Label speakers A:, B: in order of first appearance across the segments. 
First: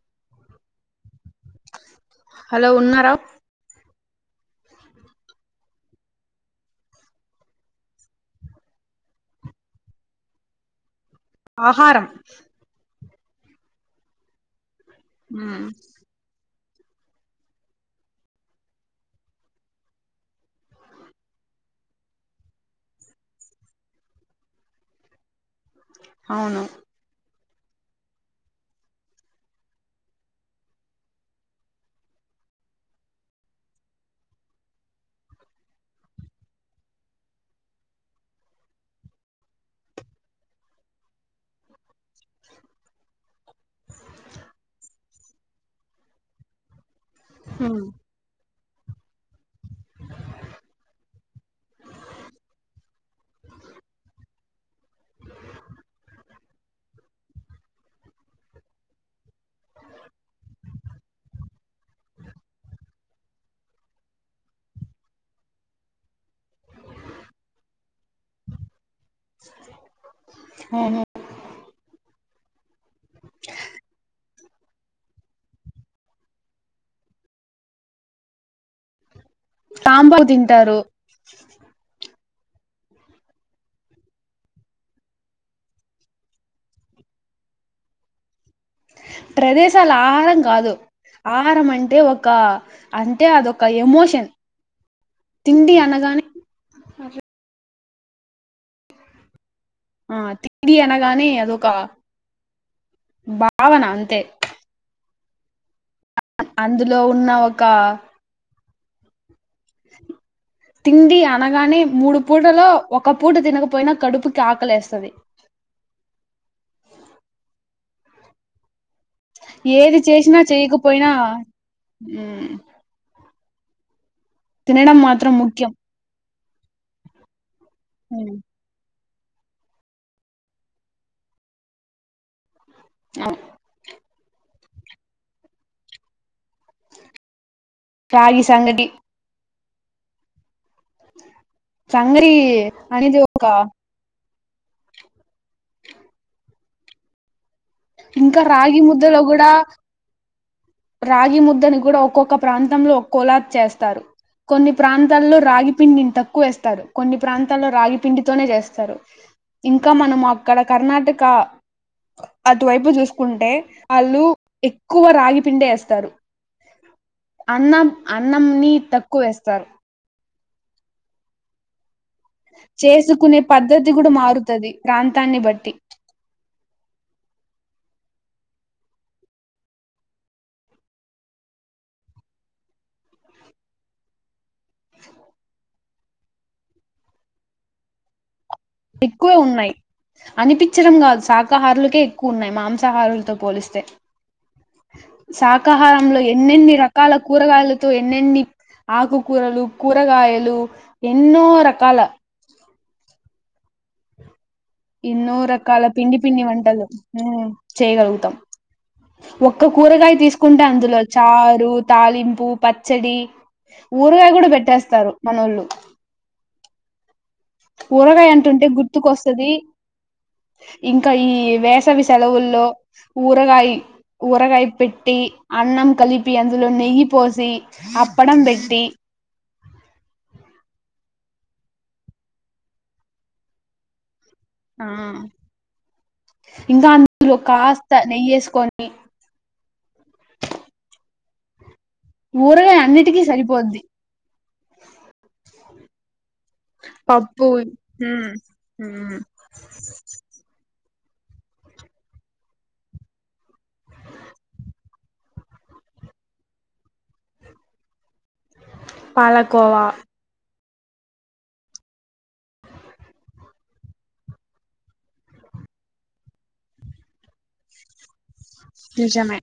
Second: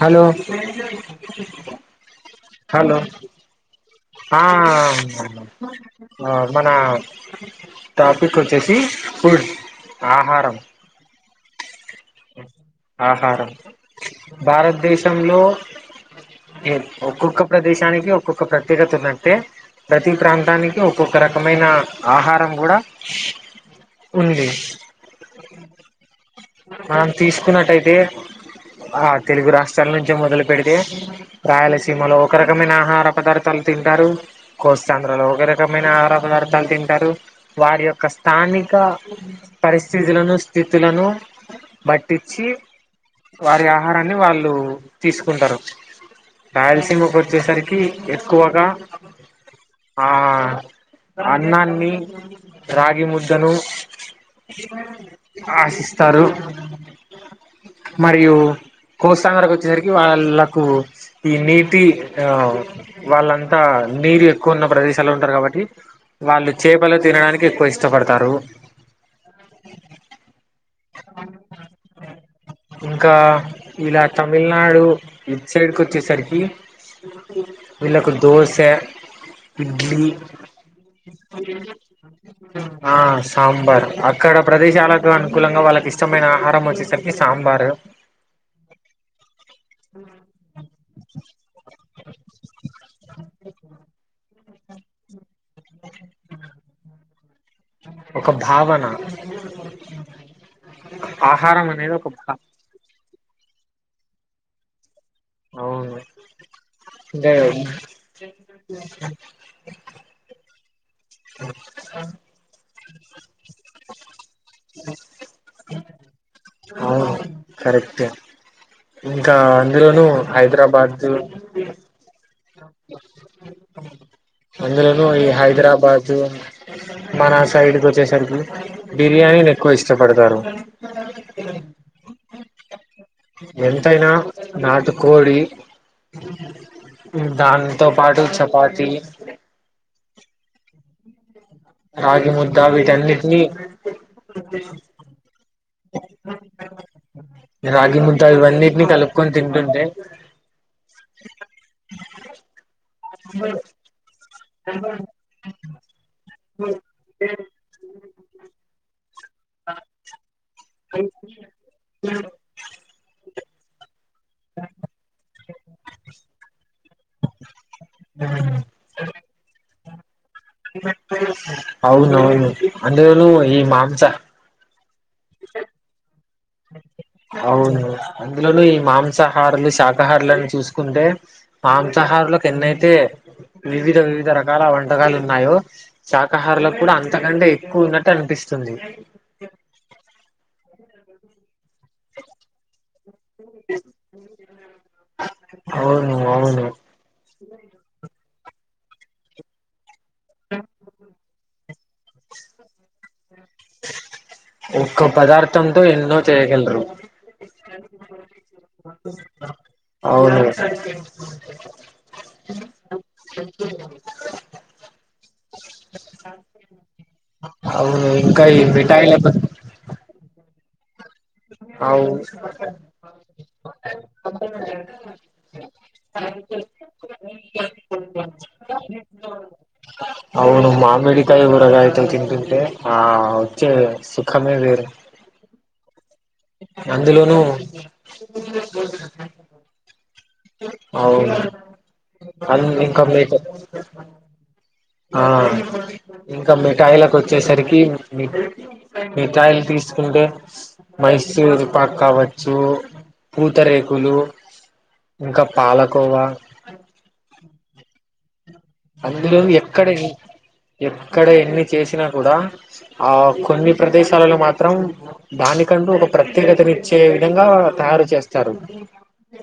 A: Hello hello ఆ మన topic వచ్చేసి ఫుడ్ ఆహారం
B: ఆహారం
A: ఆహారం భారతదేశంలో
B: ఉమ్
A: ఉ ఒక్కొక్క ప్రదేశానికి ఒక్కొక్క ప్రత్యేకత ఉన్నట్టే ప్రతి ప్రాంతానికి ఒక్కొక్క రకమైన ఆహారం కూడా ఉంది
B: అవును
A: మనం తీసుకున్నట్టయితే ఆ తెలుగు రాష్ట్రాల నుంచే మొదలు పెడితే రాయలసీమలో ఒక రకమైన ఆహార పదార్థాలు తింటారు కోస్ంధ్రలో ఒక రకమైన ఆహార పదార్థాలు తింటారు వారి యొక్క స్థాని ఇక పరిస్థితులను స్థితులను పట్టించి వారి ఆహారాన్ని వాళ్ళు తీసుకుంటారు రాయలసీమ కు
B: ఉమ్
A: వచ్చేసరికి ఎక్కువగా ఆ అన్నాన్ని రాగి ముద్దను ఆశిస్తారు మరియు కోస్తాంధ్ర కు వచ్చేసరికి వాళ్ళకు ఈ నీటి ఆ వాళ్ళంతా నీరు ఎక్కువ ఉన్న ప్రదేశాలు ఉంటారు కాబట్టి వాళ్ళు చేపలు తినడానికి ఎక్కువ ఇష్టపడుతారు
B: అవును
A: ఇంకా ఇలా తమిళనాడు ఇటు సైడ్ కు వచ్చేసరికి వీళ్లకు దోస ఇడ్లీ
B: సాంబార్ తింటారు
A: ఆ సాంబార్ అక్కడ ప్రదేశాలకు అనుకూలంగా వాళ్ళకు ఇస్త అచ్చమైన ఆహారం వచ్చేసరికి సాంబారు
B: ప్రదేశాలు ఆహారం కాదు ఆహారం అంటే ఒ క అంటే అది ఒక ఎమోషన్ తిండి అనగనే
A: ఒక భావన
B: ఆ తికిడి అనగానే అది
A: ఆహారం
B: ఒక
A: అనేది భా
B: భావన అంతే
A: అవును
B: అందులో ఉన్న
A: అంటే
B: ఒక తిండి అనగానే మూడు పూటలో ఒక పూట తినకపోయినా కడుపుకి ఆకలేస్తది
A: అవును కరెక్టే ఇంకా
B: ఏది
A: అందులోను
B: చేసినా
A: హైదరాబాద్
B: చేయకపోయినా
A: జు
B: ఉమ్ తినడం
A: అందులోనూ ఈ
B: మాత్రం ముఖ్యం
A: హైదరాబాదు మన సైడ్ కు వచ్చేసరికి బిర్యానీని ఎక్కువ ఇష్టపడతారు
B: ఆమె
A: ఎంతైనా నాటు కోడి దాంతో పాటు
B: రాగి సంగటి
A: చపాతీ రాగి
B: సంగటి
A: ముద్దా
B: అనేది
A: వీటన్నిటినీ.
B: ఒక
A: రాగి ముద్దా
B: ఇంకా రాగి
A: ఇవన్నిటినీ
B: ముద్దలో
A: కలుపుకొని
B: కూడా
A: తింటుంటే.
B: రాగి ముద్దని గూడా ఒక్కొక్క ప్రాంతంలో ఒక్కోలా చేస్తారు. కొన్ని ప్రాంతాల్లో రాగి పిండిని తక్కువ ఏస్తారు. కొన్ని ప్రాంతాల్లో రాగి పిండితోనే చేస్తారు. ఇంకా మనం అక్కడ కర్ణాటకా అటువైపు చూసుకుంటే. ఆళ్ళూ ఎక్కువ రాగి పిండే ఏస్తారు. అన్నం అన్నం నీ తక్కువ వేస్తారు.
A: అవునువును అందులోనూ
B: చేసుకునే
A: ఈ
B: పద్ధతి
A: మాంసా
B: కూడా మారుతది ప్రాంతాన్ని బట్టి
A: అవును అందులోనూ ఈ మాంసాహారల్లు, శాకాహారులని చూసుకుంటే. మాంసాహారులకు ఎన్నయితే వివిధ వివిధ రకాల వంటకాలు ఉన్నాయో, శాకాహారులకు కూడా అంతకంటే ఎక్కువ ఉన్నట్టు అనిపిస్త్
B: ఎక్కువ ఉన్నాయి. అనిపిచ్చడం గాదు సాక్ కాహారులకే ఎక్కువ ఉన్నాయి మాంసాహారులతో పోలిస్తే.
A: అవును
B: శాకాహారంలో
A: అవును
B: ఎన్నెన్ని రకాల కూరగాయలతో ఎన్నెన్ని ఆకుకూరలు, కూరగాయలు ఎన్నో రక్ కాలా
A: ఒక్క
B: ఎన్నో
A: పదార్థంతో
B: రకాల
A: ఎన్నో
B: పిండి పిండి
A: చేయగలరు
B: వంటలు ఊ చేయగలుగుతం. ఒక్క కూరగాయ
A: అవును
B: తీసుకుంటే అందులో చారు, తాలింపు, పచ్చడి స్తారు మనోళ్ళు.
A: అవును
B: కూరగాయ
A: ఇంకా ఈ
B: అంటుంటే
A: మిఠాయిల
B: గుర్తుకొస్తదీ ఇంక్ కా ఈ వేసవి
A: అవు
B: సెలవుల్లో ఊరగాయి, ఊరగాయి పెట్టీ అన్నం క కలిపి అందులో నెయ్యి పోశీ అప్పడం పెట్టీ
A: అవును మామిడికాయ ఊరగయతోన్ తింటుంటే ఆ వచ్చే సు ఖమే వేరు
B: ఆ ఇంకా అందులో
A: అందులోనూ
B: కాస్త నెయ్యేసుకొని
A: అవును అంద్
B: ఊరగాయ
A: [inaudible] ఇంక
B: అన్నిటికీ
A: మేకప్
B: సరిపోద్ది
A: ఆ ఇంకా మిఠాయిలకు
B: పప్పు
A: వచ్చేసరికీ
B: మ్మ్
A: మిఠ్
B: మ్మ్
A: మిఠాయిలు తీసుకుంటే మైసూరు పాక్కావచ్చూ, పూతరేకులూ ఇంకా పాలకోవా అందులో
B: పాలకోవా
A: ఎక్కడ ఏ ఎక్కడా ఎన్ని చేశినా కూడా, ఆ కొన్ని ప్రదేశాలలో మాత్రం దాని కంటూ ఒక ప్రత్యేకతని ఇచ్చే విధంగా తయారు చేస్త్
B: నిజమే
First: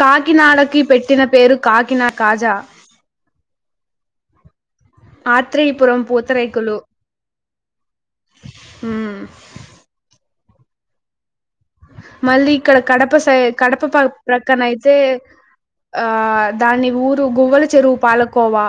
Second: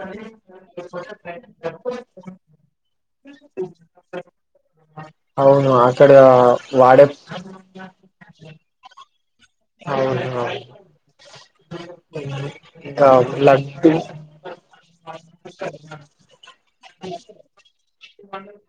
B: కాకినాడకి పెట్టిన పేరు కాకినా [inaudible] కాజా.
A: అవును
B: ఆత్రేయపురం
A: అక్కడా వాడే
B: హ్ము
A: అవును అవును
B: మళ్ళీ ఇక్కడ కడప సై కడప
A: లడ్డు
B: పక్ ప్రక్కన అయితే ఆ దాన్ని ఊరు గువ్వల చెరువు పాలకోవా.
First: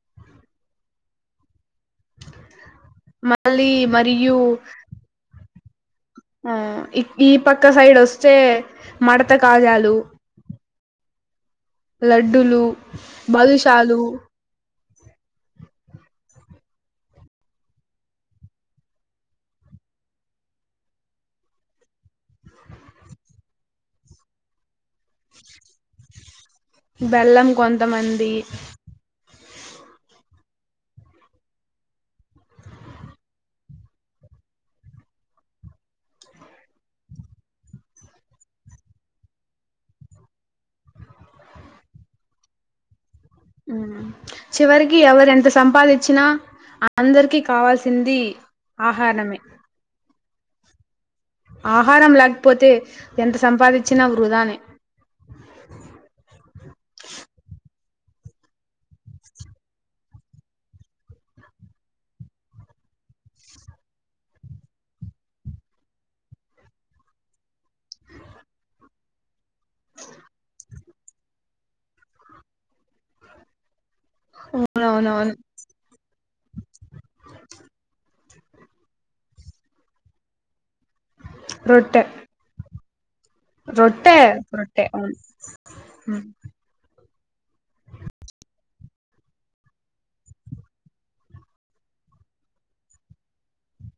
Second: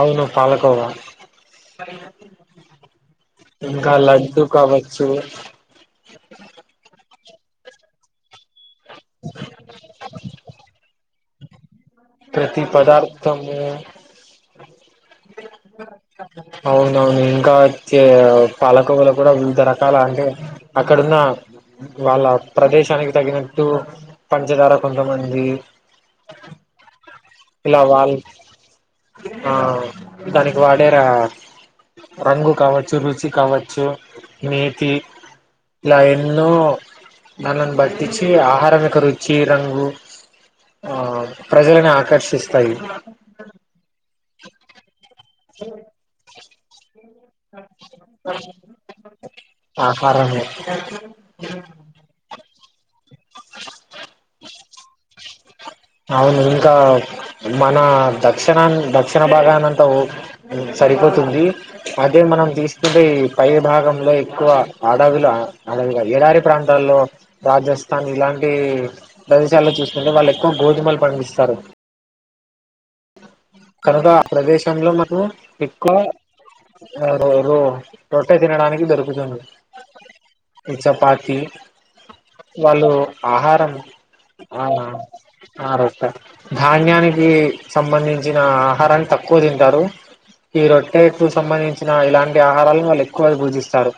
A: అవును పాలకోవా.
B: మళ్ళీ
A: ఇంకా
B: మరియు
A: లడ్దు కావచ్చు.
B: ఆ ఇ ఈ పక్క సైడ్ ఒస్తే మడత కాజాలు. లడ్డులు,
A: ప్రతి పదార్థము
B: బాలుషాలు
A: అవునవును ఇంకా చే పాలకోవల గూడా వివిధ రకాల అంటే అ క్కడున్నా వాళ్ళ ప్రదేశానికి తగినట్టు పంచదార కొంతమంది
B: బెల్లం
A: ఇలా వాళ్
B: కొంతమంది
A: ఆ దానికి వాడేరా రంగు కావచ్చు రుచి కావచ్చు నేతి ఇలా ఎన్నో నన్నని బట్టించి ఆహారం యెక్క రుచి రంగు ఆ ప్రజలన్ని ఆకర్షిస్తాయి
B: హ్మ్ చివరికి ఎవరు ఎంత సంపాదిచ్చినా అ అందరికీ కావాల్సింది ఆహారమే
A: పరను
B: ఆహారం లేకపోతే ఎంత సంపాదించినా వృధానేే
A: దక్షిణం దక్షిణ భాగానంతా ఓ సరిపోతుంది అదే మనం తీసుకుంటే పై భాగంలో ఎక్కువ అడవిల అడవిగాదు ఏడారి ప్రాంతాల్లో రాజస్థాన్ ఇలాంటి ప్రదేశాల్లో చూస్తుకుంటే వాళ్ళు ఎక్కువ గోధుమలు పండిస్తారు కనుక ఆ ప్రదేశంలో మనం
B: అవునవునవును
A: ఎక్కువ రో రో రొట్టె తినడానికి దొరుకుతుంది ఈ చపాతి
B: రొట్టె
A: వాళ్ళు ఆహారం
B: రొట్టె రొట్టె అవును
A: ఆ రొట్ట
B: ఉమ్,
A: ధాన్యాని కి సంబంధించిన ఆహారాన్ని తక్కువ తింటారు ఈ రొట్టెకు సంబంధించిన ఇలాంటి ఆహారాలను వాళ్ళు ఎక్కువదు పూజిస్తారు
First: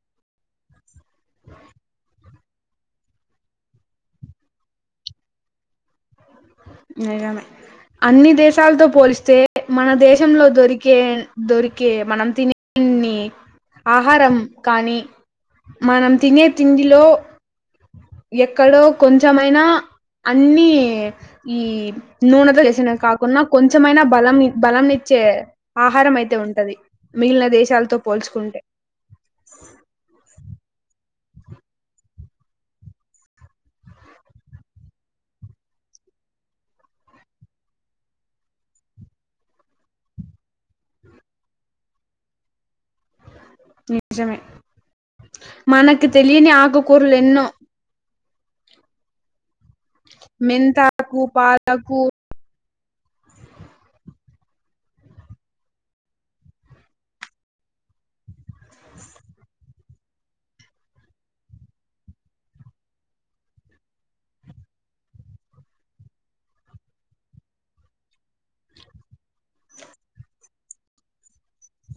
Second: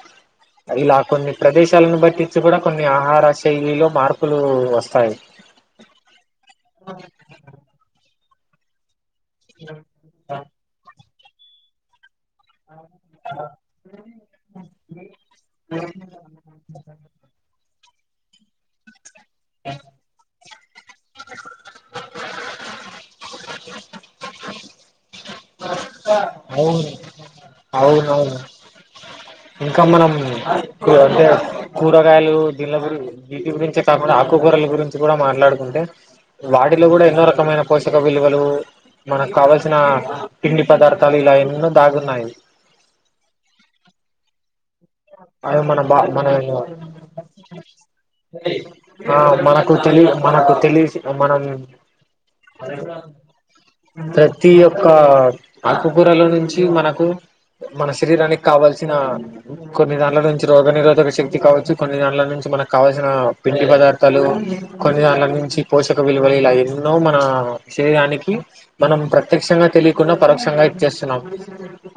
A: ఇలా కొన్ని ప్రదేశాలను బట్టించి కూడా కొన్ని ఆహార శైలిలో మార్పులు వస్తాయి అ
B: నిజమే అన్ని దేశాలతో పోలిస్తే మన దేశంలో దొరికే దొరికే మనం తినే అన్ని
A: అ
B: ఆహారం కానీ మనం తినే తిండిలో ఎక్కడో కొంచమైనా అన్ని ఈ నూనెతో చేసిన కా కోన్నా కొంచమైనా బలంని బలం ని చే ఆహారం అయితే ఉంటది
A: అవును
B: మిగిలిన దేశాలతో
A: అవునవును
B: పోల్చుకుంటే
A: కో అంటే కూరగాయలు దీన్ల గురిం వీటి గురించి కాకుండా ఆకుకూరల గురించి కూడా మాట్లాడుకు అంటే వాటిలో కూడా ఎన్నో రకమైన పోషక విలువలు మనకు కావల్సిన పిండి పదార్థాలు ఇలా ఎన్నో దాగున్నాయ్
B: నిజమే
A: అదే మన బా
B: మనకు
A: మన
B: తెలియని ఆకకూరలు ఎన్నో
A: ఆ మనకు తెలి మనకు తెలిస్
B: మెంతాకు
A: మనం
B: పాలకు
A: ప్రతి ఒక్క ఆకకూరలో నుంచి మనకు మన శరీరానికి కావాల్సిన కొన్ని దాంట్ల నుంచి రోగ నిరోధక శక్తి కావచ్చు కొన్ని దంట్ల నుంచి మనకు కావల్సిన పిండి పదార్థాలు కొన్ని దంట్ల నుంచి పోషక విలువలు ఇలా ఎన్నో మన శరీరానికి మనం ప్ర త్యేక్షంగా తెలియకుండా పరోక్షంగా ఇచ్చేస్తున్నాం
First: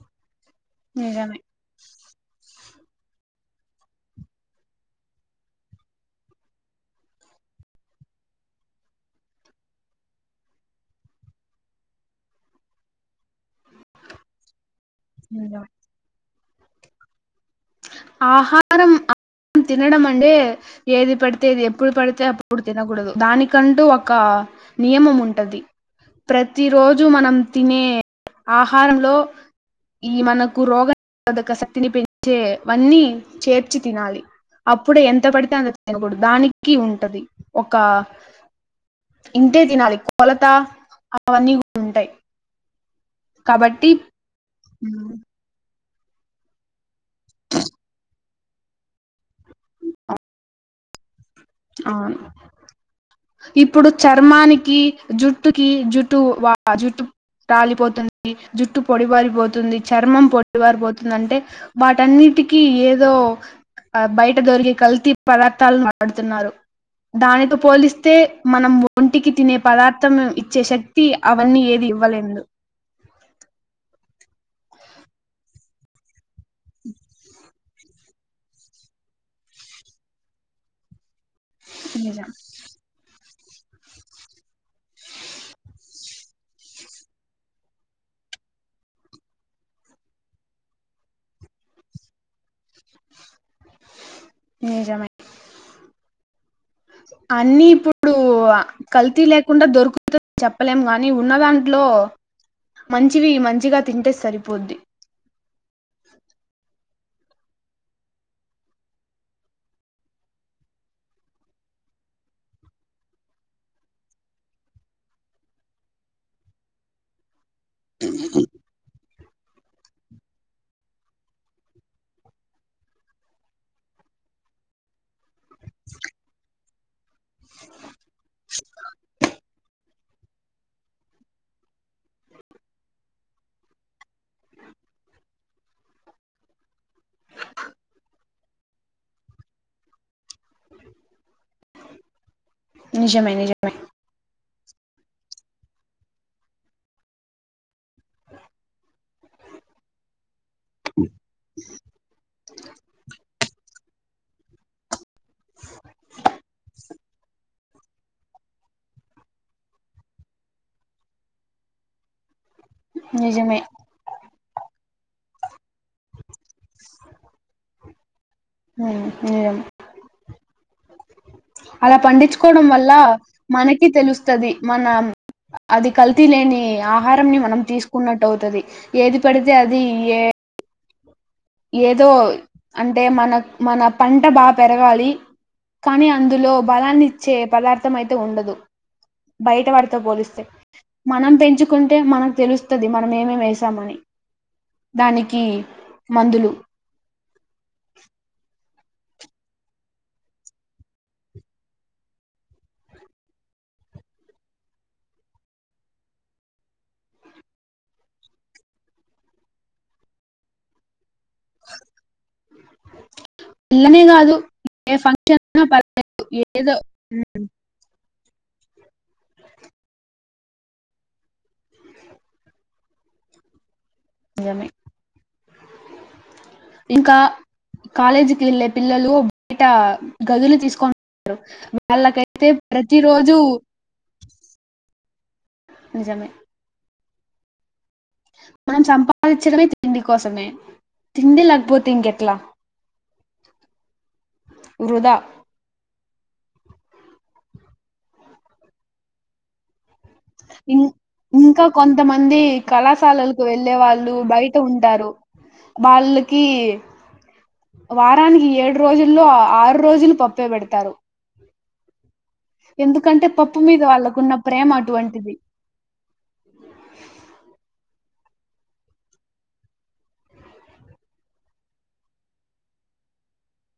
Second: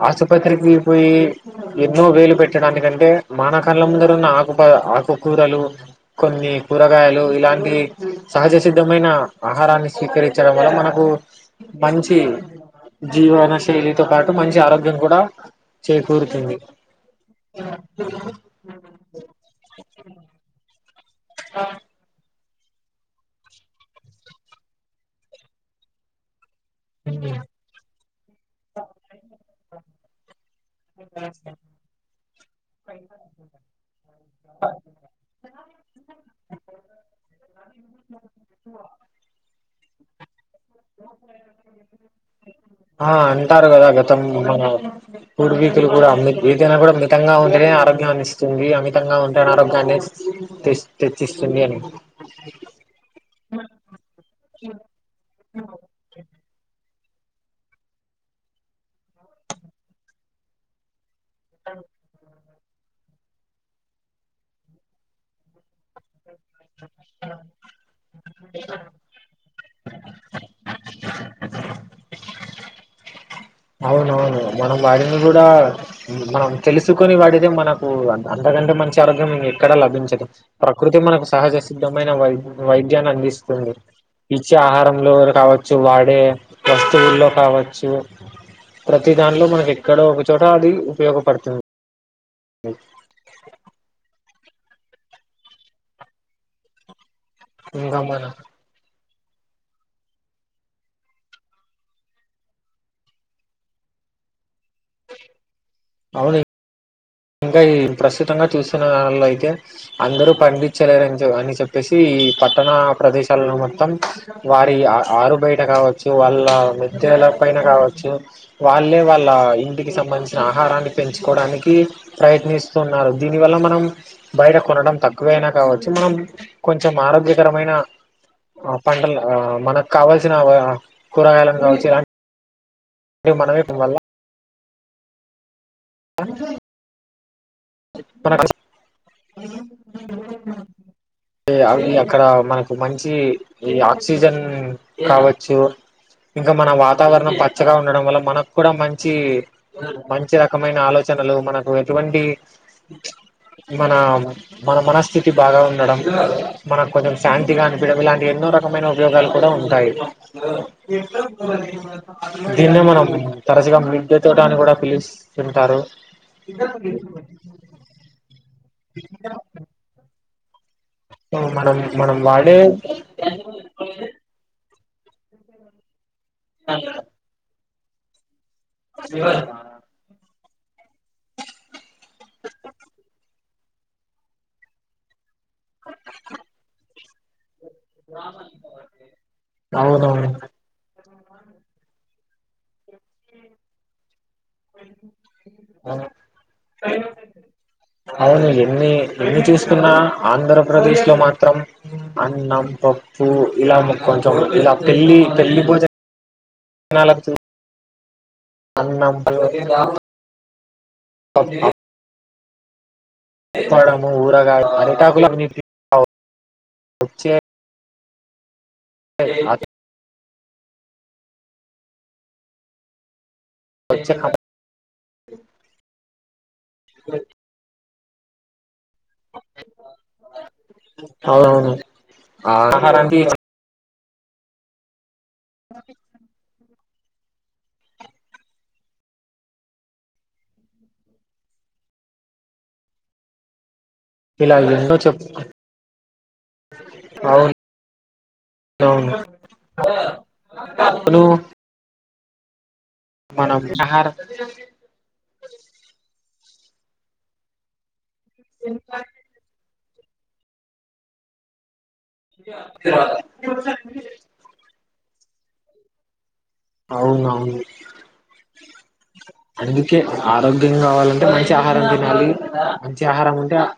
A: అసమ్ ప్రత్రికి విర్పోయి
B: నిజమే
A: ఎన్నో వేలు [unintelligible] మన కళ్ళ ముందరున్న ఆకు ప ఆకుకూరలు కొన్ని కూరగాయలు ఇలా అంటి సహజ సిద్ధమైన ఆహారాన్ని స్వీకరించడం వల్ల మనకు మంచి జీవన శైలితో పాటు మంచి ఆరోగ్యం కూడా
B: నిజమే
A: చేకూరుతుంది
B: ఆహారం ఆహారం తినడం అంటే ఏది పడితే అది ఎప్పుడు పడితే అప్పుడు ఎప్పుడు తినకూడదు దానికంటూ ఒక నియమం ఉంటది ప్ర తి రోజు మనం తినే ఆహారంలో ఈ మన కు రోగ నిరోధక శక్తిని పెంచేవన్నీ చేర్చి తినాలి అప్పుడే ఎంత పడితే అంతా తినకూడదు దానికి ఉంటది ఒక ఇం టే తినాలి కొలత అవన్నీ కూడా ఉంటాయి
A: ఆ అంటారు కదా
B: కాబట్టి
A: గతం మన
B: ఉమ్,
A: పూర్వీ కులు కూడా ఏదైనా కూడా మితంగా ఉంటేనే ఆరోగ్యాన్ని ఇస్తుంది అమితంగా ఉంటే అనారోగ్యాన్ని ఇస్తు స్తుంది అని
B: అవును ఇప్పుడు చర్మానికి జుట్టుకి జుటు వా జుట్టు రాలిపోతుంది జుట్టు పొడిబారిపోతుంది చర్మం పొడిబారిపోతు అంటే వాటన్నిటి కి ఏదో బయట దొరికే కల్తీ పదార్తాలును వాడు తున్నారు దానితో పోలిస్తే మనం ఒంటికి తినే ప దార్థం ఇచ్చే శక్తి అవన్నీ ఏది ఇవ్వలేదు
A: అవునవును మనం వాడింది కూడా మనం తెలుసుకొని వాడెదే మనకు అంతగా గా మంచి ఆరోగ్యం ఎక్కడ లభించదు ప్రకృతి మనకు సహజ సిద్ధమైన
B: నిజం
A: వై వైద్యాన్ని అందిస్త మ్ ఇచ్చే ఆహారంలో కావచ్చు వాడే వస్తువుల్లో కావచ్చు ప్రతి దానిలో మనకి ఎక్కడో ఒకచోట అది ఉపయోగపడుతుంది అ
B: నిజమె అన్నీ
A: ఇంకా
B: ఇప్పుడు
A: మన
B: కల్తీ లేకుండా దొరుకుతుంది చెప్పలేము గానీ ఉన్న దాంట్లో మంచివి మంచిగా తింటే సరిపోద్ది
A: అవును ఇంకా ఈ ప్రస్తుతంగా చూస్తున్న వారిలో అయితే అందరూ పండించలేరని అని చెప్పేసి ఈ పట్టణ ప్రదేశాలలో మొత్తం వారి ఆరు బయట కావచ్చు వాళ్ళ మద్యలో పైన కావచ్చు వాళ్ళే వాళ్ళ ఇంటికి సంబంధించిన ఆహారాన్ని పెంచుకోవడానికి ప్రయత్నిస్తున్నారు దిని వల్ల మనం బయట కొనడం తక్కువైనా కావచ్చు మనం కొంచెం ఆ ఆరోగ్యకరమైన ఆ పంటలు మనకు కావాల్సిన కూరగాయలుని కావచ్చు ఇలాంటి విమనవైపు వల్ల అ అవి అక్కడ మనకి మంచి
B: నిజమే నిజమే
A: ఈ ఆక్సిజన్ కావచ్చు ఇంక మన వాతావరణం పచ్చగా ఉండడం వల్ల మనకు కూడా మంచి మంచి రకమైన ఆలోచన మనకు ఎటువంటి మన మన మనస్థితి బాగా ఉండడం మనకు కొంచెం శాంతిగా అనిపించడం ఇలాంటి ఎన్నో రకం ఉపయోగాలు కూడా ఉంటాయి దీన్నే మనం
B: నిజమే
A: తరచుగా మిద్దె తోట అని కూడా పిలిస్తుంటారు ఇ
B: ఉమ్ నిజం అలా పండించుకోవడం వల్ల మనకి తెలుస్తది మన అది కల్తీ లేని ఆహారం ని మనం తీసుకున్నట్టు అవుతది ఏది పడితే అది ఏ ఏదో అంటే మన మన పంట బాగా పెరగాలి కానీ అందులో బలాన్ని ఇచ్చే పదార్థం అయితే ఉండదు బయట వాటితో పోలిస్తే
A: అవునవును
B: మనం పెంచుకుంటే మనకు తెలుస్తది మనం ఏమేం వేసామని దానికి మందులు
A: అవునండి ఎన్ని చూసుకున్నా ఆంధ్రప్రదేశ్ లో మాత్రం అన్నం పప్పు కొంచం ఇలా పెళ్ళి పెళ్ళి భోజనాలకు అన్నా పప్ప
B: వల్లనే కాదు
A: ఊరగాయ
B: ఏ
A: అరిటాకులు
B: ఫంక్షన్
A: అవి
B: వచ్చిన ఏదో
A: వచ్చే వచ్చే
B: నిజమే ఇంకా కాలేజీకి వెళ్ళే పిల్లలు బయట గదులు తీసుకొని
A: అవునవును
B: వాళ్ళకైతే
A: ఆ
B: ప్రతి
A: ఆహారానికి
B: రోజు నిజమే. మనం సంపాదిచ్చడమే తిండి కోసమే. తిండి లేకపోతే ఇంకెట్లా.
A: ఇలాగేన్నో
B: వృధా
A: చెప్పు అవునవును.
B: ఇం
A: అవును
B: ఇంకా కొంతమంది కళాశాలలకు
A: మనం
B: వెళ్లే వాళ్ళు
A: ఆహారం
B: బయట ఉంటారు. వాళ్ళ కీ వారానికి ఏడు రోజుల్లో ఆ ఆరు రోజులు పప్పే పెడతారు. ఎందుకంటే పప్పు మీద వాళ్ళకున్న ప్రేమ అటువంటిది.
A: అవునవును. అందుకే ఆరోగ్యం కావాలంటే మంచి ఆహారం తినాలి. మంచి ఆహారముంటే [unintelligible]